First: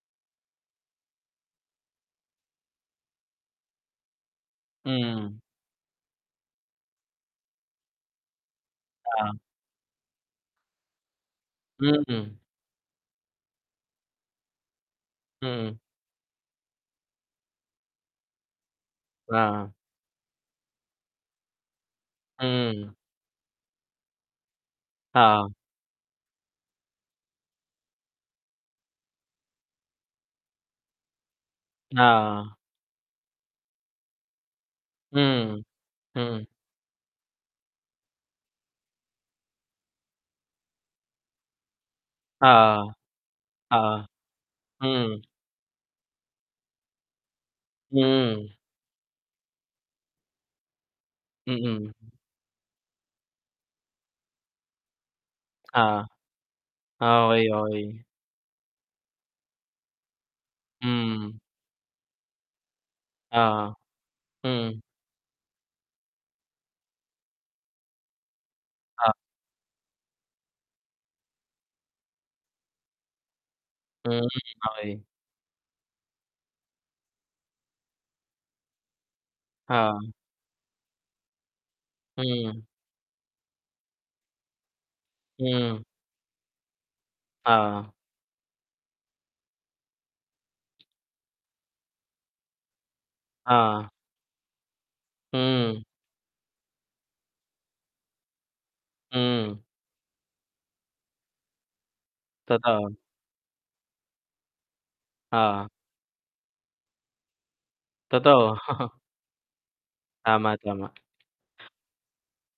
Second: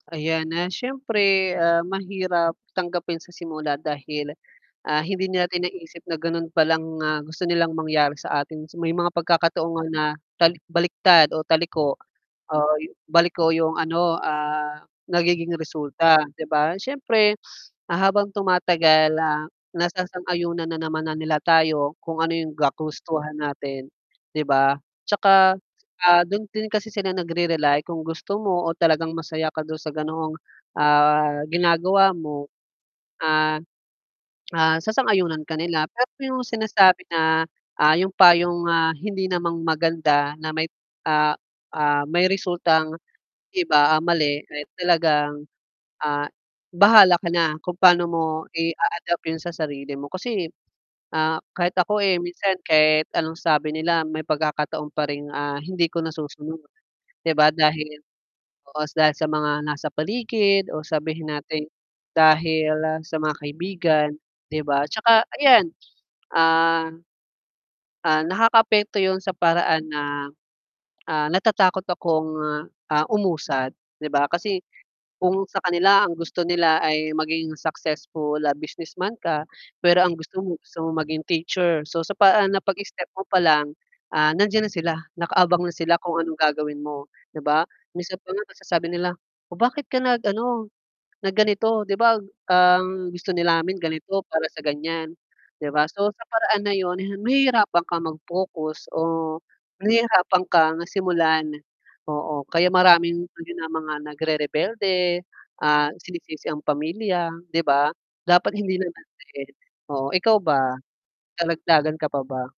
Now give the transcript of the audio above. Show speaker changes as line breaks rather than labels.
Ayan na, siyempre, ah, mahirap tanggapin sa simula dahil, ah, hindi
Mhm.
natin naisip na ganun palang, ah, gusto nilang mangyari sa atin may mga
Ah.
pagkakataon nga na tal baliktad o taliko
Mm.
o baliko yung ano, ah, nagiging
Mm.
resulta, 'di ba? Siyempre, ah, habang tumatagal, ah,
Ah.
nasasang-yunan na naman na nila tayo kung ano yung ga
Mm.
kagustuhan natin, 'di ba?
Oo.
'Tsaka, ah, dun din kasi sila nagre-rely, kung gusto mo o talagang masaya ka dun sa ganoong ah ginagawa mo.
Oo.
Ah, ah, sasang-ayunan ka
Mm,
nila. Pero yung
mm.
sinasabi na, ah, yung payong, ah, hindi naman maganda na may, ah, ah, may
Oo.
resultang iba
Oo.
ang mali ay
Mm.
talagang, ah, bahala ka na kung paano mo
Hmm.
i-aadapt yun sa sarili mo. Kasi, ah, kahit
Mm.
ako, eh, minsan kahit anong sabi nila may pagkakataon pa ring, ah, hindi ko
Oo.
nasusunod.
Ah,
'Di
okey
ba? dahil
okey.
oo dahil sa mga nasa paligid o sabihin
Mm.
nating dahil sa mga
Oo,
kaibigan, 'di
Mhm.
ba? 'tsaka ayan, ah, ah, nakakaapekto
Oh
yun sa paraan na, ah, natatakot akong, ah, umusad, 'di
Mhm,
ba? Kasi
okey.
kung sa kanila ang gusto nila ay maging successful na businessman ka pero
Oo.
ang gusto mo, gusto mo maging teacher, so, sa paraan na
Mhm.
pag-step mo pa lang, ah, nandiyan na sila, nakaabang na
Mhm.
sila, kung anong gagawin mo, 'di ba?
Oo.
Minsan pa nga masasabi nila, "oh, bakit ka nag ano, nag ganito? 'Di ba, ang gusto din namin
Oo.
ganito, para sa gan'yan", 'di
Mhm.
ba? So, sa paraan na 'yon, nahihirapan ka mag-focus o
Mhm.
nahihirapan kang simulan oo. Kaya
Totoo.
maraming mga nagrerebelde,
Oo.
ah, sinisisi ang pamilya, 'di ba?
Totoo.
Dapat hindi na naman eh, oo. Ikaw
Tama,
ba?
tama.
May dadagdagan ka pa ba?